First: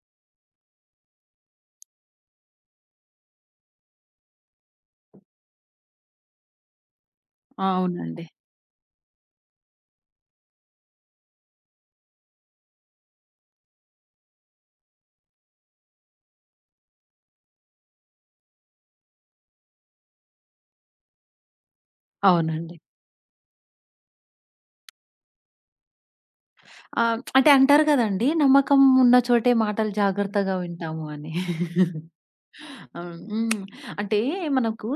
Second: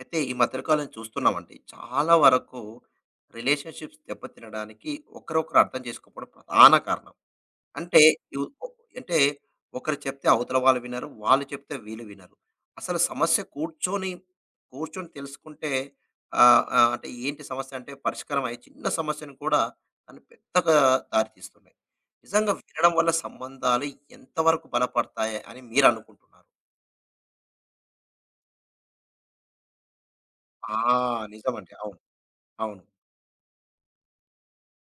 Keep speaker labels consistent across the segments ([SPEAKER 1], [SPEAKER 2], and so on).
[SPEAKER 1] అయితే ఈ మధ్యకాలం చూస్తున్నామండి. చాలా వరకు రిలేషన్‌షిప్స్ దెబ్బతినడానికి ఒకరొకరు అర్థం చేసుకోకపోవడం ప్రధాన కారణం. అంటే
[SPEAKER 2] అవునండి.
[SPEAKER 1] యు ఒ అంటే ఒకరు చెప్తే అవతల వాళ్ళు వినరు. వాళ్ళు చెప్తే వీళ్ళు వినరు. అసలు సమస్య కూర్చొని, తెలుసుకుంటే ఆహ్, ఆహ్, అంటే ఏంటి సమస్య అంటే పరిష్కారం అయ్యే చిన్న సమస్యను కూడా దాన్ని పెద్దగా దారితీస్తున్నాయి. నిజంగా
[SPEAKER 2] అవునండి.
[SPEAKER 1] వినడం వల్ల సంబంధాలు ఎంత వరకు బలపడతాయి అని మీరనుకుంటున్నారు?
[SPEAKER 2] అంటే అంటారు కదండీ! నమ్మకం ఉన్న చోటే మాటలు జాగ్రత్తగా
[SPEAKER 1] ఆ!
[SPEAKER 2] వింటాము అని.
[SPEAKER 1] నిజమండి. అవును. అవును.
[SPEAKER 2] అవును. హ్మ్. అంటే మనకు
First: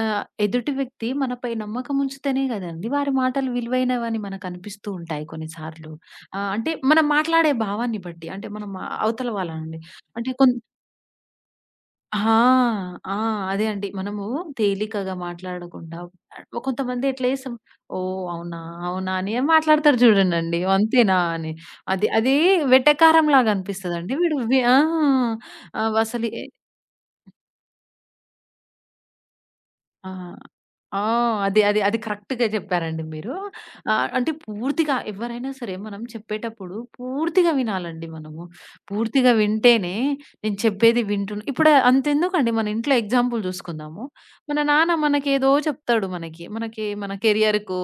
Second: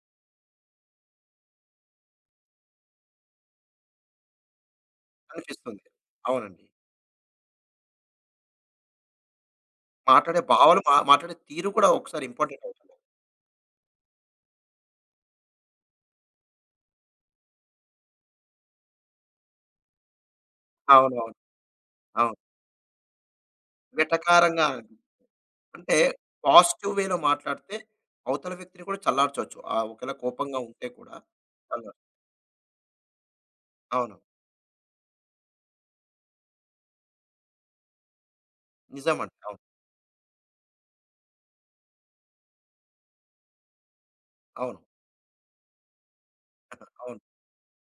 [SPEAKER 2] ఎదుటి వ్యక్తి మనపై నమ్మకం ఉంచితేనే కదండీ! వారి మాటలు విలువైనవని మనకనిపిస్తూ ఉంటాయి
[SPEAKER 1] అనిపిస్తుంది.
[SPEAKER 2] కొన్నిసార్లు.
[SPEAKER 1] అవునండి.
[SPEAKER 2] అంటే మనం మాట్లాడే భావాన్ని బట్టి అంటే మనం అవతల వాళ్ళనండి. అంటే
[SPEAKER 1] మాట్లాడే భావాలు మా మాట్లాడే తీరు కూడా
[SPEAKER 2] ఆ!
[SPEAKER 1] ఒకసారి ఇంపార్టెంట్ అవుతుంది.
[SPEAKER 2] ఆ! అదే అండి. మనము తేలికగా మాట్లాడకుండా కొంతమంది ఎట్లా చేస్తాం, ఓహ్! అవునా? అవునా? అని మాట్లాడతారు చూడండండి. అంతేనా
[SPEAKER 1] అవునవును.
[SPEAKER 2] అని. అది అది
[SPEAKER 1] అవును.
[SPEAKER 2] వెటకారంలాగా అనిపిస్తదండి. వీడు
[SPEAKER 1] వెటకారంగా
[SPEAKER 2] ఆ!
[SPEAKER 1] అంటే
[SPEAKER 2] ఆహ్, అసలు
[SPEAKER 1] పాజిటివ్ వేలో మాట్లాడితే అవతల వ్యక్తిని కూడా చల్లార్చొచ్చు. ఆ
[SPEAKER 2] ఆ!
[SPEAKER 1] ఒకవేళ కోపంగా ఉంటే
[SPEAKER 2] ఆ!
[SPEAKER 1] కూడా చల్లారు.
[SPEAKER 2] అది కరెక్ట్‌గా చెప్పారండి మీరు.
[SPEAKER 1] అవును.
[SPEAKER 2] అంటే పూర్తిగా ఎవరైనా సరే మనం చెప్పేటప్పుడు పూర్తిగా వినాలండి మనము. పూర్తిగా
[SPEAKER 1] నిజమండి. అవును.
[SPEAKER 2] వింటేనే నేను చెప్పేది వింటున్నా ఇప్పుడు అంతెందుకండి మన ఇంట్లో ఎగ్జాంపుల్ చూసుకుందాము. మన
[SPEAKER 1] అవును.
[SPEAKER 2] నాన్న మనకేదో చెప్తాడు మనకి. మనకి మన
[SPEAKER 1] అవును.
[SPEAKER 2] కెరియర్‌కో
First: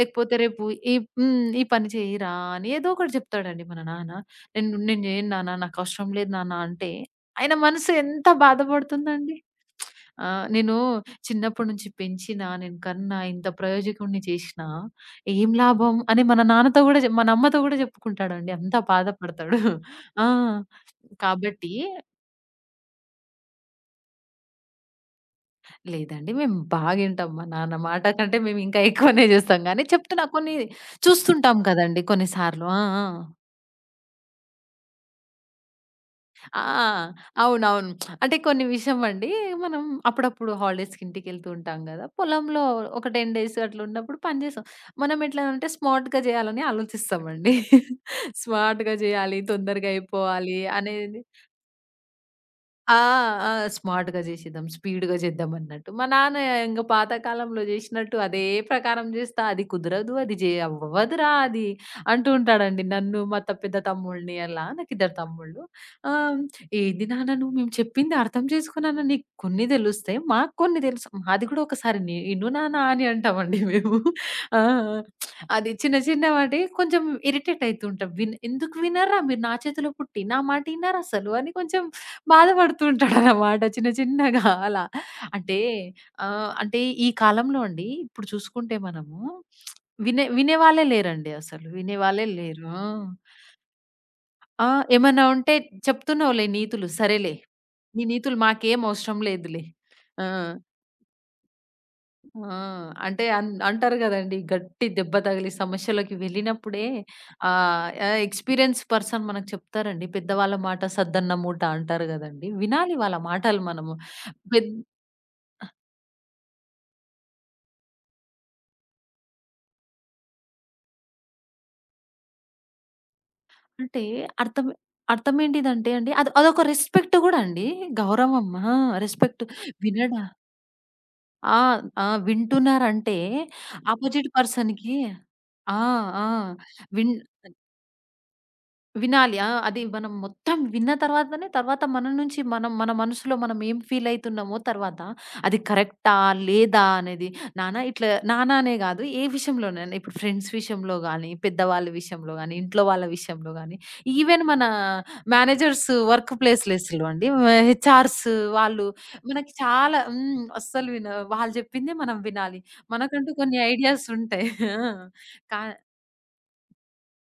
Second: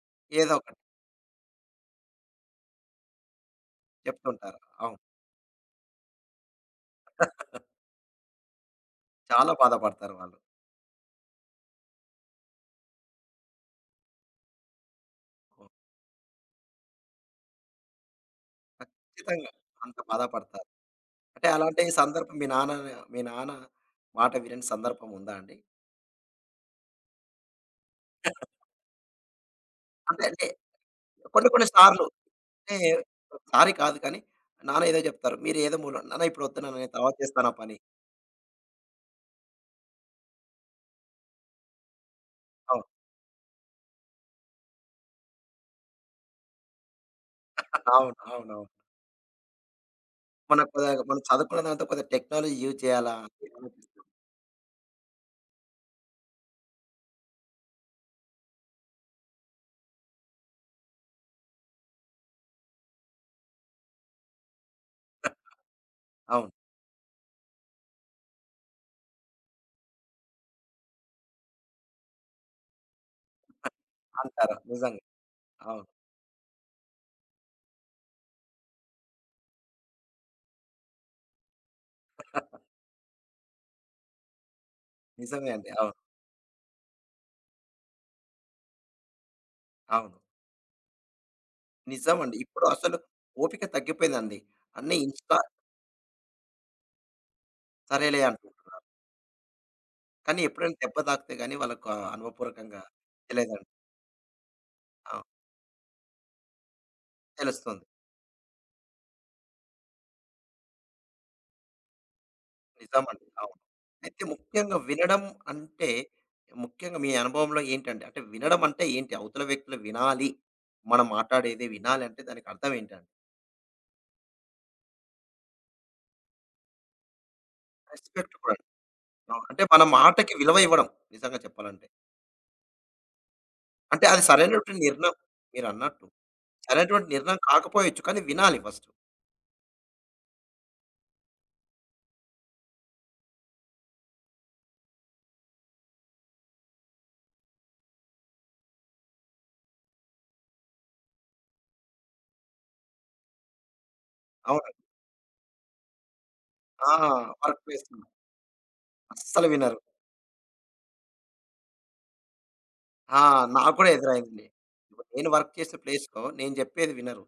[SPEAKER 2] లేకపోతే
[SPEAKER 1] ఏదో
[SPEAKER 2] రేపు
[SPEAKER 1] ఒకటి
[SPEAKER 2] ఈ ఈ పని చేయిరా అని ఏదో ఒకటి చెప్తాడండి మన నాన్న.
[SPEAKER 1] చెప్తుంటారు.
[SPEAKER 2] నేను
[SPEAKER 1] అవును.
[SPEAKER 2] నేను చేయను నాన్న నాకు అవసరం లేదు నాన్న అంటే ఆయన మనసు ఎంత బాధపడుతుందండి.
[SPEAKER 1] చాలా బాధపడతారు
[SPEAKER 2] ఆ!
[SPEAKER 1] వాళ్ళు.
[SPEAKER 2] నేను చిన్నప్పటి నుంచి పెంచినా, నేను కన్నా, ఇంత ప్రయోజకుడిని చేషినా ఏం
[SPEAKER 1] అవును.
[SPEAKER 2] లాభం అని మన నాన్నతో గూడా మన అమ్మతో గూడా జెప్పుకుంటాడండి. అంత
[SPEAKER 1] ఖచ్చితంగా
[SPEAKER 2] బాధపడతాడు.
[SPEAKER 1] అంత
[SPEAKER 2] ఆ!
[SPEAKER 1] బాధపడతారు. అంటే
[SPEAKER 2] కాబట్టి
[SPEAKER 1] అలాంటి సందర్భం మీ నాన్న మాట వినని సందర్భం ఉందా అండి?
[SPEAKER 2] లేదండి. మేము బాగింటాం. మా నాన్న మాట కంటే మేమింకా ఎక్కువనే జేస్తాం గానీ,
[SPEAKER 1] అంటే
[SPEAKER 2] చెప్తున్నా
[SPEAKER 1] అంటే
[SPEAKER 2] కొన్ని
[SPEAKER 1] కొన్ని
[SPEAKER 2] చూస్తుంటాం
[SPEAKER 1] కొన్ని
[SPEAKER 2] కదండీ
[SPEAKER 1] సార్లు
[SPEAKER 2] కొన్నిసార్లు.
[SPEAKER 1] అంటే
[SPEAKER 2] ఆ! ఆ!
[SPEAKER 1] ఒకసారి కాదు కానీ నాన్న ఏదో చెప్తారు. మీరేదో మూల నాన్న ఇప్పుడొద్దు
[SPEAKER 2] ఆ!
[SPEAKER 1] నాన్న నేను తర్వాత చేస్తాను ఆ పని.
[SPEAKER 2] అవునవును. అంటే కొన్ని విషయం అండి మనం అప్పుడప్పుడు హాలిడేస్‌కి ఇంటికెళ్తూ ఉంటాం గదా! పొలంలో
[SPEAKER 1] అవును.
[SPEAKER 2] ఒక 10 డేస్ అట్లున్నప్పుడు పని చేస్తాం. మనం ఎట్లా అంటే స్మార్ట్‌గా చేయాలని ఆలోచిస్తామండి.
[SPEAKER 1] అవును. అవునవును.
[SPEAKER 2] స్మార్ట్‌గా చేయాలి, తొందరగా అయిపోవాలి అనేది
[SPEAKER 1] మనం చదువుకున్న దాంతో కొద్దిగా టెక్నాలజీ యూజ్
[SPEAKER 2] ఆ!
[SPEAKER 1] చేయాలా అని
[SPEAKER 2] ఆ!
[SPEAKER 1] ఆలోచిస్తాం.
[SPEAKER 2] స్మార్ట్‌గా జేసేద్దాం. స్పీడ్‌గా జేద్దామన్నట్టు. మా నాన్న ఇంగ పాతకాలంలో జేసినట్టు అదే ప్రకారం జేస్తా. అది కుదరదు. అది జే అవ్వదురా అది అంటూ ఉంటాడండి. నన్ను మా పెద్ద తమ్ముడిని అలా నాకిద్దరు తమ్ముళ్ళు. ఆహ్,
[SPEAKER 1] అవును.
[SPEAKER 2] "ఏంది నాన్న నువ్వు మేము చెప్పింది అర్థం చేసుకో నాన్న. నీకు కొన్ని తెలుస్తాయి. మాకు కొన్ని తెలుసు. మాది గూడా ఒకసారి ఇను నాన్న" అని అంటామండి మేము.
[SPEAKER 1] అంటారు.
[SPEAKER 2] ఆ!
[SPEAKER 1] నిజంగా.
[SPEAKER 2] అది
[SPEAKER 1] అవును.
[SPEAKER 2] చిన్న చిన్న వాటి కొంచెం ఇరిటేట్ అయితుంటాం. "ఎందుకు వినర్రా మీరు నా చేతిలో పుట్టి నా మాట ఇనరసలు" అని కొంచెం బాధపడుతూ ఉంటాడనమాట చిన్న చిన్నగా అలా.
[SPEAKER 1] నిజమే
[SPEAKER 2] అంటే
[SPEAKER 1] అండి. అవును.
[SPEAKER 2] ఆహ్, అంటే ఈ కాలంలో అండి ఇప్పుడు చూసుకుంటే మనము
[SPEAKER 1] అవును.
[SPEAKER 2] వినేవాళ్ళే లేరండి అసలు. వినేవాళ్ళే
[SPEAKER 1] నిజమండి.
[SPEAKER 2] లేరు.
[SPEAKER 1] ఇప్పుడు
[SPEAKER 2] ఆ!
[SPEAKER 1] అసలు ఓపిక తగ్గిపోయిందండి.
[SPEAKER 2] ఆ!
[SPEAKER 1] అన్నీ
[SPEAKER 2] ఏమన్నా
[SPEAKER 1] ఇన్స్టా
[SPEAKER 2] ఉంటే చెప్తున్నావులే నీతులు సరేలే. నీ
[SPEAKER 1] సరేలే
[SPEAKER 2] నీతులు మాకేం
[SPEAKER 1] అనుకుంటున్నారు.
[SPEAKER 2] అవసరం లేదులే. ఆ!
[SPEAKER 1] కానీ ఎప్పుడైనా దెబ్బ తాకితే గాని వాళ్ళకు ఆ
[SPEAKER 2] ఆ!
[SPEAKER 1] అనుభవపూర్వకంగా
[SPEAKER 2] అంటే
[SPEAKER 1] తెలియదండి.
[SPEAKER 2] అంటారు గదండీ గట్టి దెబ్బ
[SPEAKER 1] అవును.
[SPEAKER 2] తగిలి సమస్యలోకి వెళ్ళినప్పుడే
[SPEAKER 1] తెలుస్తుంది.
[SPEAKER 2] ఆహ్, ఆహ్, ఎక్స్‌పీరియన్స్ పర్సన్ మనకు చెప్తారండి. పెద్దవాళ్ళ మాట సద్దన్న మూట అంటారు గదండీ. వినాలి వాళ్ళ
[SPEAKER 1] నిజమండి. అవును.
[SPEAKER 2] మాటలు మనము.
[SPEAKER 1] అయితే
[SPEAKER 2] పెద్
[SPEAKER 1] ముఖ్యంగా వినడం అంటే, ముఖ్యంగా మీ అనుభవంలో ఏంటండి? అంటే వినడం అంటే ఏంటి? అవతల వ్యక్తులు వినాలి. మనం మాట్లాడేది వినాలి అంటే దానికి అర్థం ఏంటండి?
[SPEAKER 2] అంటే అర్థం అర్థమేంటిదంటే అండి అది అదొక రెస్పెక్ట్ గూడా అండి.
[SPEAKER 1] రెస్పెక్ట్
[SPEAKER 2] గౌరవం.
[SPEAKER 1] కూడా. అండి.
[SPEAKER 2] ఆ! రెస్పెక్ట్
[SPEAKER 1] అవును. అంటే మన
[SPEAKER 2] వినడా
[SPEAKER 1] మాటకి విలువ ఇవ్వడం నిజంగా
[SPEAKER 2] ఆ!
[SPEAKER 1] చెప్పాలంటే.
[SPEAKER 2] ఆ! వింటున్నారంటే
[SPEAKER 1] అంటే అది
[SPEAKER 2] ఆపోజిట్
[SPEAKER 1] సరైనటువంటి
[SPEAKER 2] పర్సన్‌కి
[SPEAKER 1] నిర్ణయం
[SPEAKER 2] ఆ!
[SPEAKER 1] మీరన్నట్టు.
[SPEAKER 2] ఆ!
[SPEAKER 1] సరైనటువంటి
[SPEAKER 2] విన్
[SPEAKER 1] నిర్ణయం కాకపోవచ్చు. కానీ వినాలి ఫస్ట్.
[SPEAKER 2] వినాలి. ఆ! అది మనం మొత్తం విన్న తర్వాతనే తర్వాత మన నుంచి మనం మన మనసులో మనం ఏం ఫీల్ అయితున్నామో తర్వాత అది కరెక్టా? లేదా? అనేది నాన్న ఇట్లా నాన్న అనే కాదు ఏ విషయంలోనైనా ఇప్పుడు ఫ్రెండ్స్ విషయంలో గానీ, పెద్దవాళ్ళ విషయంలో గానీ, ఇంట్లో వాళ్ళ విషయంలో గానీ, ఈవెన్ మన
[SPEAKER 1] అవునండి.
[SPEAKER 2] మేనేజర్స్ వర్క్
[SPEAKER 1] ఆ!
[SPEAKER 2] ప్లేస్‌లెస్‌లో అండి
[SPEAKER 1] వర్క్ ప్లేస్‌లో
[SPEAKER 2] హెచ్ఆర్స్ వాళ్ళు
[SPEAKER 1] అస్సలు
[SPEAKER 2] మనకి
[SPEAKER 1] వినరు.
[SPEAKER 2] చాలా అస్సలు వాళ్ళు చెప్పిందే మనం వినాలి.
[SPEAKER 1] ఆ!
[SPEAKER 2] మనకంటూ కొన్ని
[SPEAKER 1] నాకు కూడా
[SPEAKER 2] ఐడియాస్ ఉంటాయి.
[SPEAKER 1] ఎదురైందండి.
[SPEAKER 2] ఆ!
[SPEAKER 1] ఇప్పుడు నేను వర్క్ చేసే ప్లేస్‌లో నేను చెప్పేది వినరు.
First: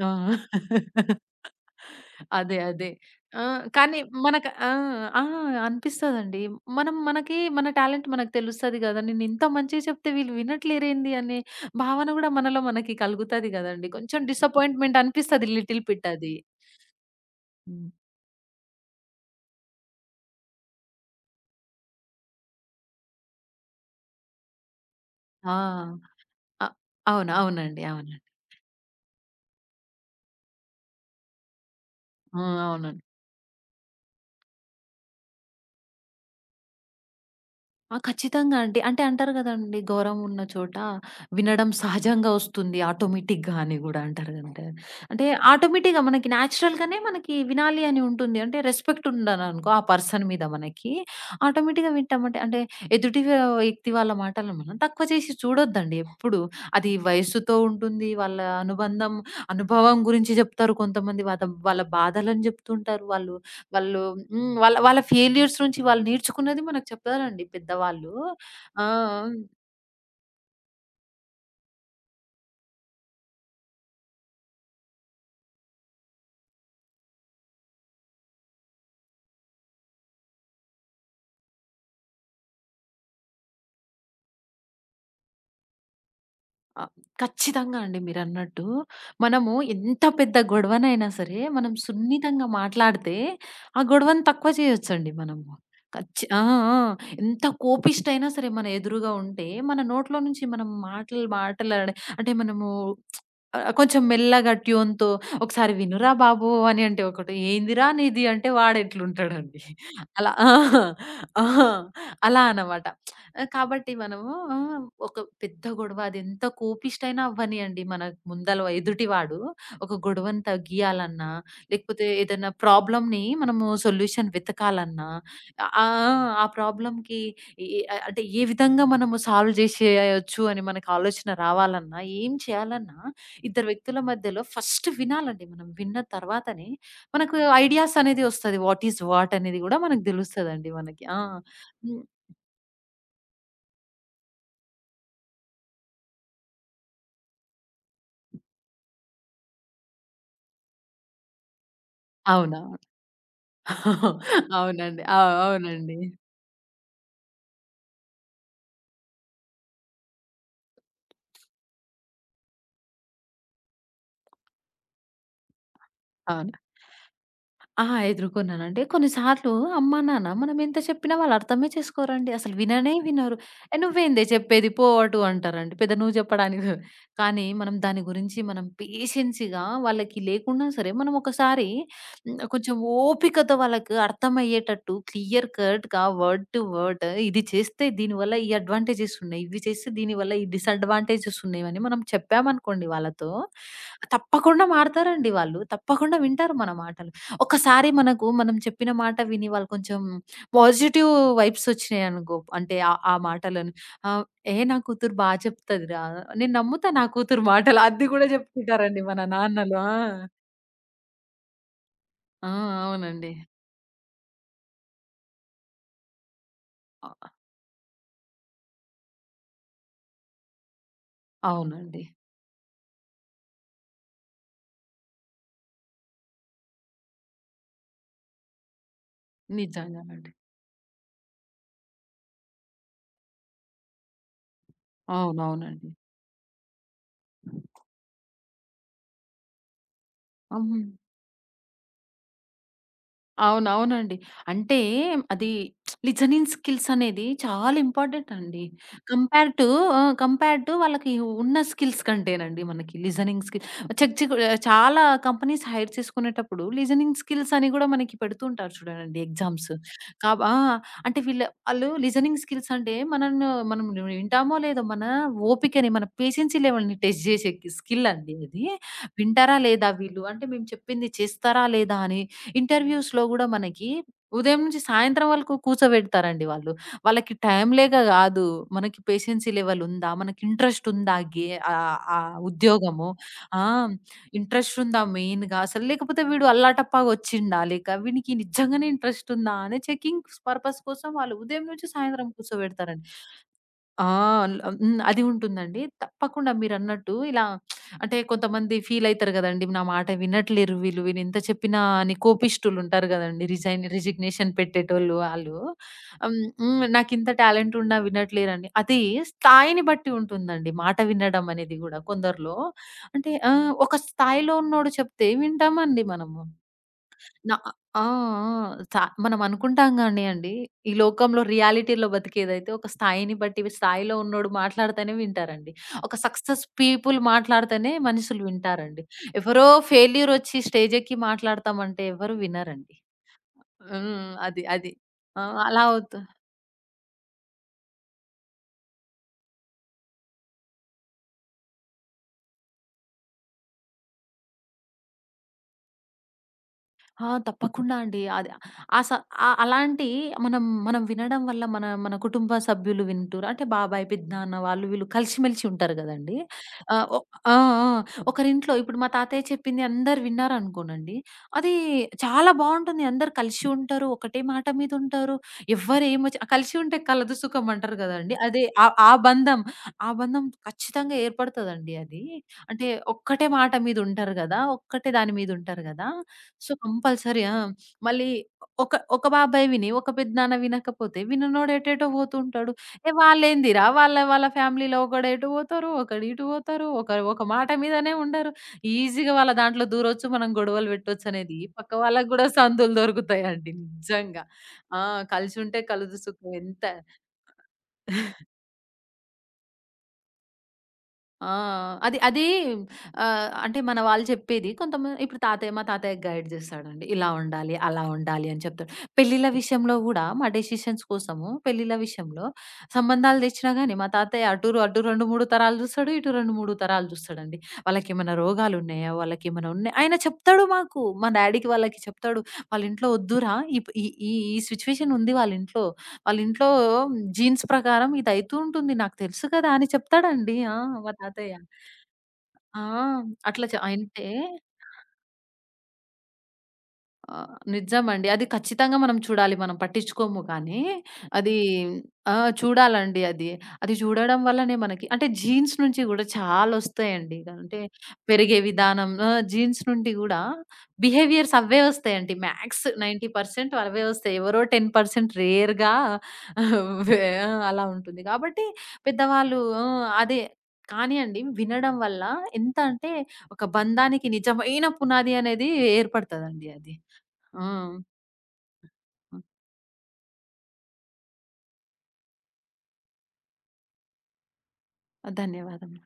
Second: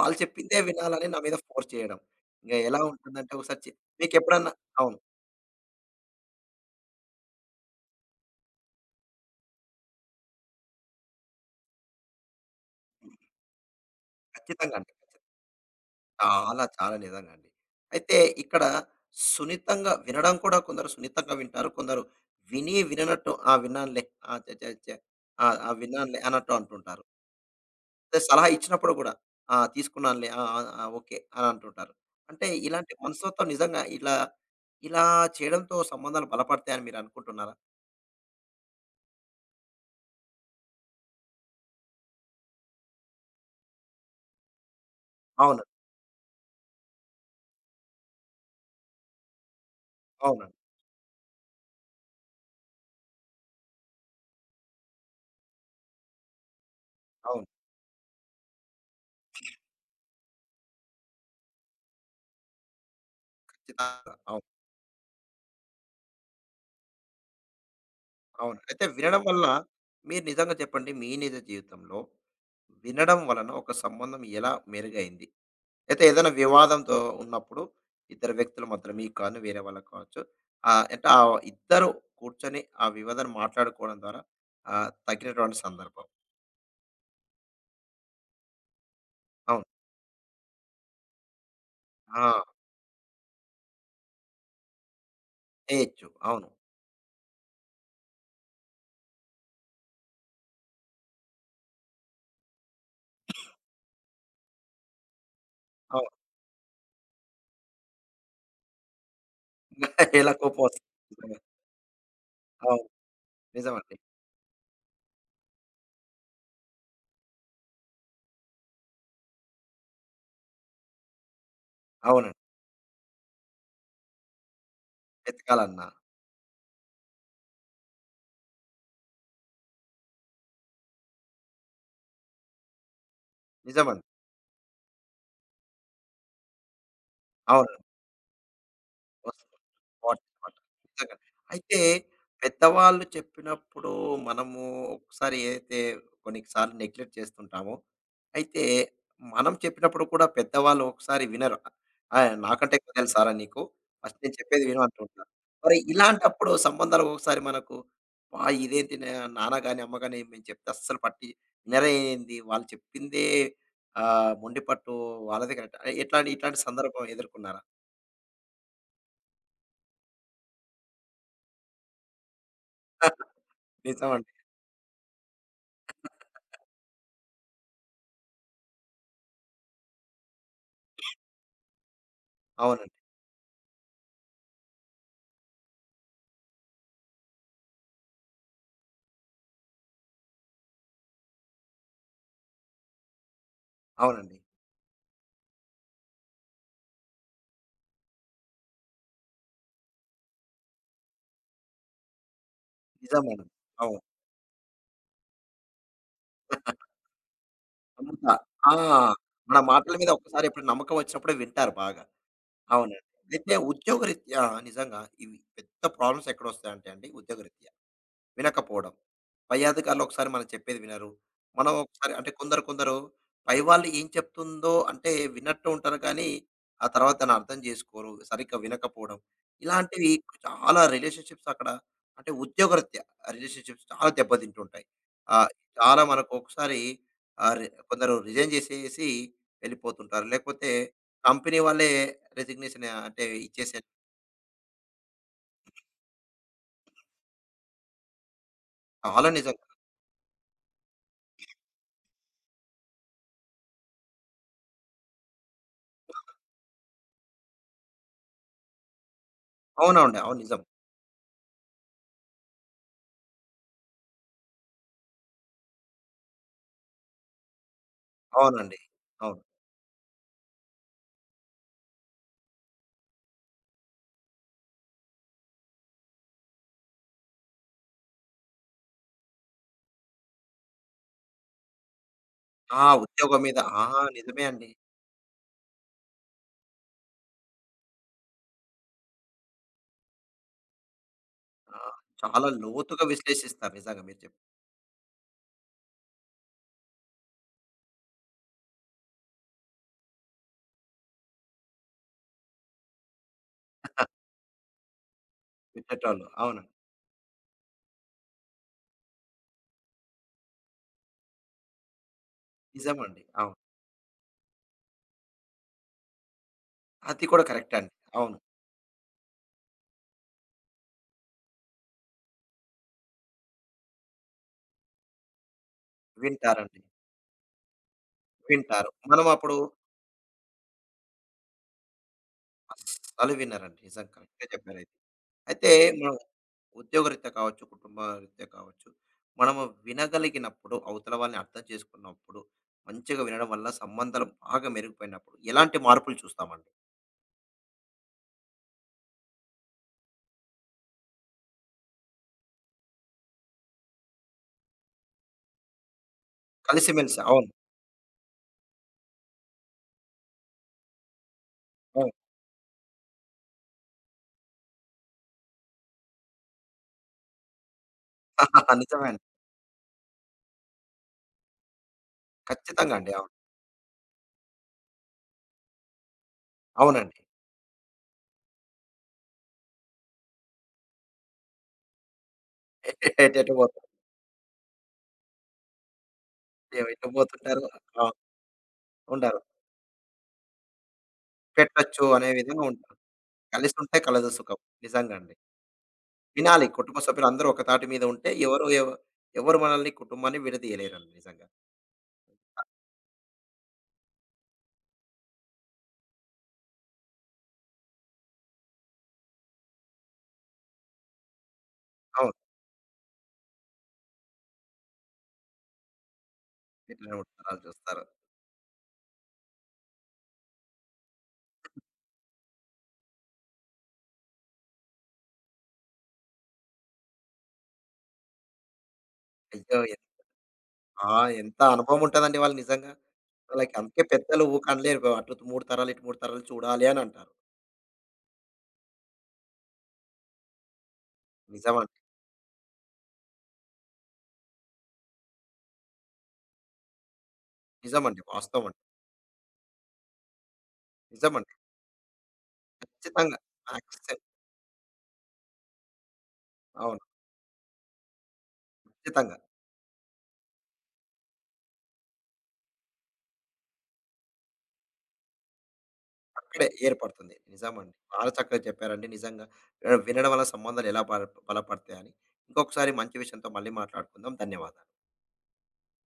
[SPEAKER 1] వాళ్ళు చెప్పిందే వినాలని నా
[SPEAKER 2] ఆ!
[SPEAKER 1] మీద ఫోర్స్ చేయడం. ఇంక
[SPEAKER 2] అదే.
[SPEAKER 1] ఎలా
[SPEAKER 2] అదే.
[SPEAKER 1] ఉంటుందంటే
[SPEAKER 2] ఆ!
[SPEAKER 1] ఒకసారి
[SPEAKER 2] కానీ మనకు
[SPEAKER 1] మీకెప్పుడన్నా
[SPEAKER 2] ఆ!
[SPEAKER 1] అవును.
[SPEAKER 2] ఆ! అనిపిస్తదండి. మనం మనకి మన టాలెంట్ మనకు తెలుస్తది గదా! నేను ఇంత మంచిగా చెప్తే వీళ్ళు వినట్లేరేంది అనే భావన గూడా మనలో మనకి కలుగుతది గదండీ. కొంచెం
[SPEAKER 1] ఖచ్చితంగా అండి.
[SPEAKER 2] డిసప్పాయింట్‌మెంట్ అనిపిస్తది లిటిల్ బిట్ అది.
[SPEAKER 1] చాలా చాలా నిజంగా అండి.
[SPEAKER 2] హ్మ్.
[SPEAKER 1] అయితే ఇక్కడ సున్నితంగా వినడం కూడా కొందరు సున్నితంగా వింటారు. కొందరు విని విననట్టు ఆ! విన్నానులే. ఆ! ఛ ఛ ఛ ఆ!
[SPEAKER 2] ఆ!
[SPEAKER 1] ఆ! విన్నానులే అన్నట్టు
[SPEAKER 2] అ
[SPEAKER 1] అంటుంటారు.
[SPEAKER 2] అవును. అవునండి.
[SPEAKER 1] అదే
[SPEAKER 2] అవునండి.
[SPEAKER 1] సలహా ఇచ్చినప్పుడు గూడా. "ఆ! తీసుకున్నానులే. ఆ! ఆ! ఆ! ఓకే" అని అంటుంటారు.
[SPEAKER 2] ఆ!
[SPEAKER 1] అంటే
[SPEAKER 2] అవును.
[SPEAKER 1] ఇలాంటి మనస్తత్వం నిజంగా ఇలా, ఇలా చేయడంతో సంబంధాలు బలపడతాయని మీరు అనుకుంటున్నారా?
[SPEAKER 2] ఆ! ఖచ్చితంగా అండి. అంటే అంటారు గదండీ! "గౌరవం ఉన్న చోట వినడం సహజంగా వస్తుంది ఆటోమేటిక్‌గా" అని గూడా అంటారు గదండీ! అంటే
[SPEAKER 1] అవును.
[SPEAKER 2] ఆటోమేటిక్‌గా మనకి న్యాచురల్‌గానే మనకి వినాలి అని ఉంటుంది. అంటే రెస్పెక్ట్ ఉందననుకో ఆ పర్సన్ మీద
[SPEAKER 1] అవునండి.
[SPEAKER 2] మనకి ఆటోమేటిక్‌గా వింటామంటే అంటే ఎదుటి వ్య వ్యక్తి వాళ్ళ మాటలను మనం తక్కువ చేసి చూడొద్దండి ఎప్పుడు. అది
[SPEAKER 1] అవును.
[SPEAKER 2] వయస్సుతో ఉంటుంది. వాళ్ళ అనుబంధం, అనుభవం గురించి జెప్తారు కొంతమంది. వాళ్ళ బాధలను జెప్తుంటారు వాళ్ళు. వాళ్ళు
[SPEAKER 1] ఖచ్చితంగా. అవును.
[SPEAKER 2] వాళ్ళ వాళ్ళ ఫెయిల్యూర్స్ నుంచి వాళ్ళు నేర్చుకున్నది మనకు చెప్తారండి పెద్దవాళ్ళు.
[SPEAKER 1] అవును. అయితే
[SPEAKER 2] ఆ!
[SPEAKER 1] వినడం వల్ల మీరు నిజంగా చెప్పండి మీ నిజ జీవితంలో వినడం వలన ఒక సంబంధం ఎలా మెరుగైంది? అయితే ఏదైనా వివాదంతో ఉన్నప్పుడు ఇద్దరు వ్యక్తుల మధ్యలో మీకు కాని వేరే వాళ్ళకి కావచ్చు. ఆహ్, అంటే ఆ ఇద్దరు కూర్చొని ఆ వివాదాన్ని మాట్లాడుకోవడం ద్వారా తగ్గినటువంటి సందర్భం.
[SPEAKER 2] ఆ! ఖచ్చితంగా అండి మీరన్నట్టు. మనము
[SPEAKER 1] అవును.
[SPEAKER 2] ఎంత పెద్ద గొడవనైనా సరే, మనం
[SPEAKER 1] ఆ!
[SPEAKER 2] సున్నితంగా మాట్లాడితే, ఆ గొడవను తక్కువ చేయొచ్చండి మనము.
[SPEAKER 1] చేయొచ్చు.
[SPEAKER 2] ఆ!
[SPEAKER 1] అవును.
[SPEAKER 2] ఆ! ఎంత కోపిష్టయినా సరే మన ఎదురుగా ఉంటే, మన నోట్లో నుంచి మనం మాటలాడే అంటే మనము కొంచెం మెల్లగా ట్యూన్‌తో "ఒకసారి
[SPEAKER 1] అవును.
[SPEAKER 2] వినురా బాబు" అని అంటే ఒకటి, "ఏందిరా నీది" అంటే వాడెట్లుంటాడండి.
[SPEAKER 1] ఇలా
[SPEAKER 2] అలా ఆ!
[SPEAKER 1] కోపం వస్తుంది. నిజమే.
[SPEAKER 2] ఆ! అలా అన్నమాట.
[SPEAKER 1] అవును.
[SPEAKER 2] ఆ! కాబట్టి
[SPEAKER 1] నిజమండి.
[SPEAKER 2] మనము ఆ! ఒక పెద్ద గొడవ అదెంత కోపిష్టైనా అవ్వనియండి మన ముందల ఎదుటివాడు ఒక గొడవను తగ్గియాలన్నా, లేకపోతే
[SPEAKER 1] అవునండి.
[SPEAKER 2] ఏదైనా ప్రాబ్లమ్‌ని మనము సొల్యూషన్ వెతకాలన్నా,
[SPEAKER 1] వెతకాలన్నా.
[SPEAKER 2] ఆ ప్రాబ్లమ్‌కి ఎ ఎ అంటే ఏ విధంగా మనము సాల్వ్ చేసేయొచ్చు అని మనకు ఆలోచన రావాలన్నా, ఏం చేయాలన్నా ఇద్దరు వ్యక్తుల
[SPEAKER 1] నిజమండి.
[SPEAKER 2] మధ్యలో ఫస్ట్ వినాలండి మనం. విన్న తర్వాతనే మనకు
[SPEAKER 1] అవును.
[SPEAKER 2] ఐడియాస్ అనేది వస్తది. వాట్ ఈస్ వాట్
[SPEAKER 1] వస్తుంది.
[SPEAKER 2] అనేది గూడా మనకు
[SPEAKER 1] వాటర్ వాటర్.
[SPEAKER 2] తెలుస్తదండి మనకి.
[SPEAKER 1] నిజంగా.
[SPEAKER 2] ఆ!
[SPEAKER 1] అయితే
[SPEAKER 2] హ్మ్.
[SPEAKER 1] పెద్దవాళ్ళు చెప్పినప్పుడు మనము ఒకసారి ఏదైతే కొన్ని సార్లు నెగ్లెక్ట్ చేస్తుంటామో, అయితే మనం చెప్పినప్పుడు కూడా పెద్దవాళ్ళు ఒకసారి వినరు. ఆహ్,
[SPEAKER 2] అవునా?
[SPEAKER 1] "నాకంటే ఎక్కువ తెలుసారా నీకు? ఫస్ట్ నేను చెప్పేది విను" అంటూ
[SPEAKER 2] అవునండి. ఆ!
[SPEAKER 1] ఉంటారు. మరి
[SPEAKER 2] అవునండి.
[SPEAKER 1] ఇలాంటప్పుడు సంబంధాలు ఒకసారి మనకు "అబ్బా! ఇదేంటి నాన్న గాని, అమ్మ గాని మేము చెప్తే అస్సలు పట్టి వినరే ఏంది? వాళ్ళు చెప్పిందే ఆహ్, మొండిపట్టు వాళ్ళదే కరెక్ట్" ఎట్లాంటి
[SPEAKER 2] అవును.
[SPEAKER 1] ఇట్లాంటి సందర్భం ఎదుర్కొన్నారా?
[SPEAKER 2] ఆ! ఎదుర్కొన్నానండి. కొన్ని సార్లు అమ్మా, నాన్న మనం ఎంత చెప్పినా వాళ్ళు అర్థమే చేసుకోరండి. అసలు విననే వినరు. "ఏ నువ్వేందే
[SPEAKER 1] నిజమండి.
[SPEAKER 2] చెప్పేది పో అటు" అంటారండి. పెద్ద నువ్వు చెప్పడానికి కానీ మనం దాని గురించి మనం పేషెన్స్‌గా వాళ్ళకి లేకున్నా సరే, మనం ఒకసారి కొంచెం
[SPEAKER 1] అవునండి.
[SPEAKER 2] ఓపికతో వాళ్ళకి అర్థమయ్యేటట్టు క్లియర్ కట్‌గా వర్డ్ టు వర్డ్ ఇది చేస్తే దీనివల్ల ఈ అడ్వాంటేజెస్ ఉన్నాయి. ఇవి చేస్తే దీనివల్ల ఈ డిసడ్వాంటేజెస్ ఉన్నాయి అని మనం చెప్పామనుకోండి వాళ్ళతో,
[SPEAKER 1] అవునండి.
[SPEAKER 2] తప్పకుండా మారతారండి వాళ్ళు. తప్పకుండా వింటారు మన మాటలు. ఒకసారి మనకు మనం చెప్పిన మాట విని వాళ్ళు కొంచెం పాజిటివ్ వైబ్స్ వచ్చినాయనుకో. అంటే ఆ
[SPEAKER 1] నిజమండి.
[SPEAKER 2] మాటలను
[SPEAKER 1] అవును.
[SPEAKER 2] ఆహ్, "ఏ నా కూతురు బా చెప్తదిరా" నేను నమ్ముతా నా కూతురు మాటలు. అది కూడా
[SPEAKER 1] నమ్ముతా. ఆ!
[SPEAKER 2] చెప్తుంటారండి మన
[SPEAKER 1] మన
[SPEAKER 2] నాన్నలు. ఆ!
[SPEAKER 1] మాటల మీద ఒక్కసారి ఎప్పుడు నమ్మకం వచ్చినప్పుడే వింటారు బాగా.
[SPEAKER 2] ఆ!
[SPEAKER 1] అవునండి.
[SPEAKER 2] అవునండి.
[SPEAKER 1] అయితే ఉద్యోగరీత్యా నిజంగా ఇవి పెద్ద ప్రాబ్లమ్స్ ఎక్కడొస్తాయంటే అండి
[SPEAKER 2] అ
[SPEAKER 1] ఉద్యోగరీత్యా వినకపోవడం. పై అధికారులు ఒకసారి మనం చెప్పేది వినరు. మనం
[SPEAKER 2] అవునండి.
[SPEAKER 1] ఒకసారి అంటే కొందరు కొందరు పై వాళ్ళు ఏం చెప్తుందో అంటే విన్నట్టు ఉంటారు కానీ, ఆ తర్వాత దాన్ని అర్థం చేసుకోరు. సరిగ్గా వినకపోవడం. ఇలాంటివి
[SPEAKER 2] నిజంగానండి.
[SPEAKER 1] చాలా రిలేషన్‌షిప్స్ అక్కడ అంటే ఉద్యోగరీత్యా రిలేషన్‌షిప్స్ చాలా దెబ్బతింటుంటాయి. ఆహ్,
[SPEAKER 2] అవునవునండి.
[SPEAKER 1] చాలా మనకు ఒకసారి ఆహ్, రి కొందరు రిజైన్ చేసేసి వెళ్ళిపోతుంటారు. లేకపోతే
[SPEAKER 2] హ్మ్.
[SPEAKER 1] కంపెనీ వాళ్ళే రిజిగ్నేషన్ అంటే ఇచ్చేసే
[SPEAKER 2] అవునవునండి. అంటే అది లిజనింగ్ స్కిల్స్ అనేది చాలా ఇంపార్టెంట్ అండి.
[SPEAKER 1] చాలా
[SPEAKER 2] కంపేర్
[SPEAKER 1] నిజం.
[SPEAKER 2] టు కంపేర్ టు వాళ్ళకి ఉన్న స్కిల్స్ కంటేనండి మనకి లిజనింగ్ స్కిల్ చెక్ చెక్ చాలా కంపెనీస్ హైర్ చేసుకునేటప్పుడు లిజనింగ్ స్కిల్స్ అని గూడా మనకి పెడుతూ ఉంటారు చూడండి ఎగ్జామ్స్.
[SPEAKER 1] అవునండి. అవును
[SPEAKER 2] ఆ!
[SPEAKER 1] నిజం.
[SPEAKER 2] అంటే ఆళ్ళు లిజనింగ్ స్కిల్స్ అంటే మనల్ని మనం వింటామో లేదో మన ఓపికని, మన పేషెన్సీ లెవెల్‌ని టెస్ట్ జేసే స్కిల్ అండి ఇది.
[SPEAKER 1] అవునండి. అవును.
[SPEAKER 2] వింటారా లేదా వీళ్ళు? అంటే మేము చెప్పింది చేస్తారా లేదా అని ఇంటర్‌వ్యూస్‌లో గూడా మనకి ఉదయం నుంచి సాయంత్రం వరకు కూర్చోబెడతారండి వాళ్ళు. వాళ్ళకి టైమ్ లేక గాదు. మనకి పేషెన్సీ లెవెల్ ఉందా? మనకి ఇంట్రెస్ట్ ఉందా? గే ఆహ్, ఆ
[SPEAKER 1] ఆ!
[SPEAKER 2] ఉద్యోగము.
[SPEAKER 1] ఉద్యోగం మీద.
[SPEAKER 2] ఆ!
[SPEAKER 1] ఆ! నిజమే అండి.
[SPEAKER 2] ఇంట్రెస్ట్ ఉందా మెయిన్‌గా? అసలు లేకపోతే వీడు అల్లాటప్పగా వచ్చిండా? లేక వీనికి నిజంగానే ఇంట్రెస్ట్ ఉందా? అనే చెకింగ్ పర్పస్ కోసం వాళ్ళు ఉదయం
[SPEAKER 1] ఆ!
[SPEAKER 2] నుంచి సాయంత్రం
[SPEAKER 1] చాలా లోతుగా
[SPEAKER 2] కూర్చోబెడతారండి.
[SPEAKER 1] విశ్లేషిస్తారు నిజంగా
[SPEAKER 2] ఆ!
[SPEAKER 1] మీరు
[SPEAKER 2] అల్ హ్మ్. అది ఉంటుందండి. తప్పకుండా మీరన్నట్టు ఇలా అంటే కొంతమంది ఫీల్ అయితారు గదండీ! నా మాట వినట్లేరు వీళ్ళు. నేనెంత చెప్పినా అని కోపిష్ఠులుంటారు గదండీ! రిజిగ్నేషన్ పెట్టేటోళ్ళు ఆళ్ళు.
[SPEAKER 1] చెప్పేటోళ్ళు.
[SPEAKER 2] హ్మ్.
[SPEAKER 1] అవును.
[SPEAKER 2] హ్మ్. నాకింత టాలెంట్ ఉన్నా వినట్లేరని. అది స్థాయిని బట్టి ఉంటుందండి. మాట వినడం అనేది గూడా కొందరిలో.
[SPEAKER 1] నిజమండి.
[SPEAKER 2] అంటే
[SPEAKER 1] అవును.
[SPEAKER 2] ఒక స్థాయిలో ఉన్నోడు చెప్తే వింటామండి మనము.
[SPEAKER 1] అది కూడా కరెక్టే అండి.
[SPEAKER 2] ఆ! ఆ!
[SPEAKER 1] అవును.
[SPEAKER 2] మనం అనుకుంటాం గాని అండి, ఈ లోకంలో రియాలిటీలో బతికేదైతే ఒక స్థాయిని బట్టి స్థాయిలో ఉన్నోడు మాట్లాడితేనే వింటారండి. ఒక సక్సెస్
[SPEAKER 1] వింటారండి.
[SPEAKER 2] పీపుల్ మాట్లాడితేనే మనుషులు
[SPEAKER 1] వింటారు.
[SPEAKER 2] వింటారండి.
[SPEAKER 1] మనం అప్పుడు
[SPEAKER 2] ఎవరో ఫెయిల్యూర్ వచ్చి స్టేజ్ ఎక్కి మాట్లాడతామంటే ఎవరు వినరండి.
[SPEAKER 1] అస్సలు వినరండి. నిజం
[SPEAKER 2] హ్మ్.
[SPEAKER 1] కరెక్టే
[SPEAKER 2] అది
[SPEAKER 1] చెప్పారయితే.
[SPEAKER 2] అది. ఆ!
[SPEAKER 1] అయితే అయితే
[SPEAKER 2] అలా
[SPEAKER 1] మనం
[SPEAKER 2] అవుతు
[SPEAKER 1] ఉద్యోగరీత్యా కావచ్చు, కుటుంబ రీత్యా కావచ్చు, మనము వినగలిగినప్పుడు, అవతల వాళ్ళని అర్థం చేసుకున్నప్పుడు, మంచిగా వినడం వల్ల సంబంధాలు బాగా మెరుగుపోయినప్పుడు, ఎలాంటి మార్పులు చూస్తామండి?
[SPEAKER 2] ఆ! తప్పకుండా అండి. అది ఆ స అలాంటి మనం మనం వినడం వల్ల మన మన కుటుంబ సభ్యులు వింటూరు అంటే బాబాయ్, పెద్దనాన్న వాళ్ళు వీళ్ళు కలిసిమెలిసి ఉంటారు గదండీ. ఆహ్, ఒ
[SPEAKER 1] కలిసిమెలిసి. అవును.
[SPEAKER 2] ఆ! ఆ! ఒకరింట్లో ఇప్పుడు మా తాతయ్య చెప్పింది అందరూ విన్నారనుకోనండి. అది
[SPEAKER 1] అవును.
[SPEAKER 2] చాలా బావుంటుంది. అందరూ కలిసి ఉంటారు. ఒకటే మాట మీద ఉంటారు. ఎవ్వరు ఏమొచ్చి కలిసి ఉంటే కలదు సుఖం అంటారు గదండీ. అదే ఆ
[SPEAKER 1] నిజమే
[SPEAKER 2] ఆ
[SPEAKER 1] అండి.
[SPEAKER 2] బంధం ఆ బంధం ఖచ్చితంగా ఏర్పడతదండి అది. అంటే
[SPEAKER 1] ఖచ్చితంగా అండి. అవును.
[SPEAKER 2] ఒక్కటే మాట మీద ఉంటారు గదా! ఒక్కటే దాని మీద ఉంటారు గదా! సో,
[SPEAKER 1] అవునండి.
[SPEAKER 2] కంపల్సరీ. ఆ! మళ్ళీ ఒక ఒక బాబాయ్ విని, ఒక పెద్దనాన్న వినకపోతే, విననోడు ఎటెటో పోతూ ఉంటాడు. ఏ
[SPEAKER 1] ఎటెటు పోతారు.
[SPEAKER 2] వాళ్ళ ఫ్యామిలీలో ఒకడు ఎటు పోతారు, ఒకడు ఇటు పోతారు,
[SPEAKER 1] ఎటు
[SPEAKER 2] ఒకరు ఒక
[SPEAKER 1] పోతుంటారు.
[SPEAKER 2] మాట
[SPEAKER 1] ఆ!
[SPEAKER 2] మీదనే ఉండరు. ఈజీగా
[SPEAKER 1] ఉండరు.
[SPEAKER 2] వాళ్ళ దాంట్లో దూరొచ్చు, మనం గొడవలు పెట్టొచ్చనేది పక్క
[SPEAKER 1] పెట్టొచ్చు అనే
[SPEAKER 2] వాళ్ళకి గూడా
[SPEAKER 1] విధంగా
[SPEAKER 2] సందులు
[SPEAKER 1] ఉంటారు.
[SPEAKER 2] దొరుకుతాయండి
[SPEAKER 1] కలిసుంటే కలదు
[SPEAKER 2] నిజంగా.
[SPEAKER 1] సుఖం.
[SPEAKER 2] ఆ!
[SPEAKER 1] నిజంగా అండి.
[SPEAKER 2] కలిసుంటే కలుదు సుఖం
[SPEAKER 1] వినాలి
[SPEAKER 2] ఎంత
[SPEAKER 1] కుటుంబ సభ్యులందరూ ఒక తాటి మీద ఉంటే ఎవరు మనల్ని కుటుంబాన్ని విడదీయలేరండి నిజంగా.
[SPEAKER 2] ఆ! అది అదీ అంటే మన వాళ్ళు చెప్పేది కొంతమంది ఇప్పుడు మా తాతయ్య గైడ్ జేస్తాడండి. ఇలా ఉండాలి, అలా ఉండాలి అని చెప్తాడు. పెళ్ళిళ్ళ
[SPEAKER 1] అవును.
[SPEAKER 2] విషయంలో సంబంధాలు తెచ్చినా గానీ మా తాతయ్య అటు 2, 3 తరాలు జూస్తాడు. ఇటు 2, 3 తరాలు
[SPEAKER 1] ఇట్లనే ఉంటారు
[SPEAKER 2] జూస్తాడండి.
[SPEAKER 1] వాళ్ళు చూస్తారు.
[SPEAKER 2] వాళ్ళకేమైనా రోగాలున్నాయా? వాళ్ళకేమైనా ఉన్నాయా? ఆయన చెప్తాడు మాకు. మా డ్యాడీకి వాళ్ళకి చెప్తాడు. వాళ్ళ ఇంట్లో ఒద్దురా! ఇప్ ఈ ఈ ఈ సిట్యుయేషన్ ఉంది వాళ్ళ ఇంట్లో. వాళ్ళ ఇంట్లో జీన్స్ ప్రకారం ఇదయితూ ఉంటుంది. నాకు తెలుసు కదా!
[SPEAKER 1] అయ్యో!
[SPEAKER 2] అని
[SPEAKER 1] ఎ
[SPEAKER 2] చెప్తాడండి. ఆ! మా
[SPEAKER 1] ఆ!
[SPEAKER 2] తాతయ్య.
[SPEAKER 1] ఎంత అనుభవం ఉంటదండి వాళ్ళు
[SPEAKER 2] ఆ!
[SPEAKER 1] నిజంగా.
[SPEAKER 2] అట్లా
[SPEAKER 1] వాళ్ళకి
[SPEAKER 2] చ
[SPEAKER 1] అందుకే
[SPEAKER 2] అంటే
[SPEAKER 1] పెద్దలు ఊకె అనలేరు. అటు 3 తరాలు, ఇటు 3 తరాలు చూడాలి అని అంటారు.
[SPEAKER 2] ఆ! నిజమండి. అది ఖచ్చితంగా మనం చూడాలి. మనం పట్టించుకోము కానీ, అది
[SPEAKER 1] నిజమండి.
[SPEAKER 2] ఆ! చూడాలండి అది. అది చూడడం వల్లనే మనకి అంటే జీన్స్ నుంచి గూడా చాలొస్తాయండి. అంటే
[SPEAKER 1] నిజమండి.
[SPEAKER 2] పెరిగే
[SPEAKER 1] వాస్తవం అండి.
[SPEAKER 2] విధానం ఆ! జీన్స్ నుండి గూడా
[SPEAKER 1] నిజమండి.
[SPEAKER 2] బిహేవియర్స్ అవే వస్తాయండి. మ్యాక్స్
[SPEAKER 1] ఖచ్చితంగా.
[SPEAKER 2] 90% అవే
[SPEAKER 1] యాక్సెప్ట్
[SPEAKER 2] వస్తాయి. ఎవరో 10% రేర్‌గా
[SPEAKER 1] అవును.
[SPEAKER 2] వే ఆ! అలా ఉంటుంది. కాబట్టి
[SPEAKER 1] ఖచ్చితంగా.
[SPEAKER 2] పెద్దవాళ్ళు ఆ! అదే. కానీ అండి వినడం వల్ల ఎంత అంటే, ఒక బంధానికి నిజమైన పునాది అనేది
[SPEAKER 1] అక్కడే
[SPEAKER 2] ఏర్పడతదండి అది.
[SPEAKER 1] ఏర్పడుతుంది.
[SPEAKER 2] ఆ!
[SPEAKER 1] నిజమండి. చాలా చక్కగా చెప్పారండి నిజంగా. ఆహ్, వినడం వల్ల సంబంధాలు ఎలా బలపడతాయని. ఇంకొకసారి మంచి విషయంతో మళ్ళీ మాట్లాడుకుందాం. ధన్యవాదాలు.
[SPEAKER 2] ధన్యవాదములు.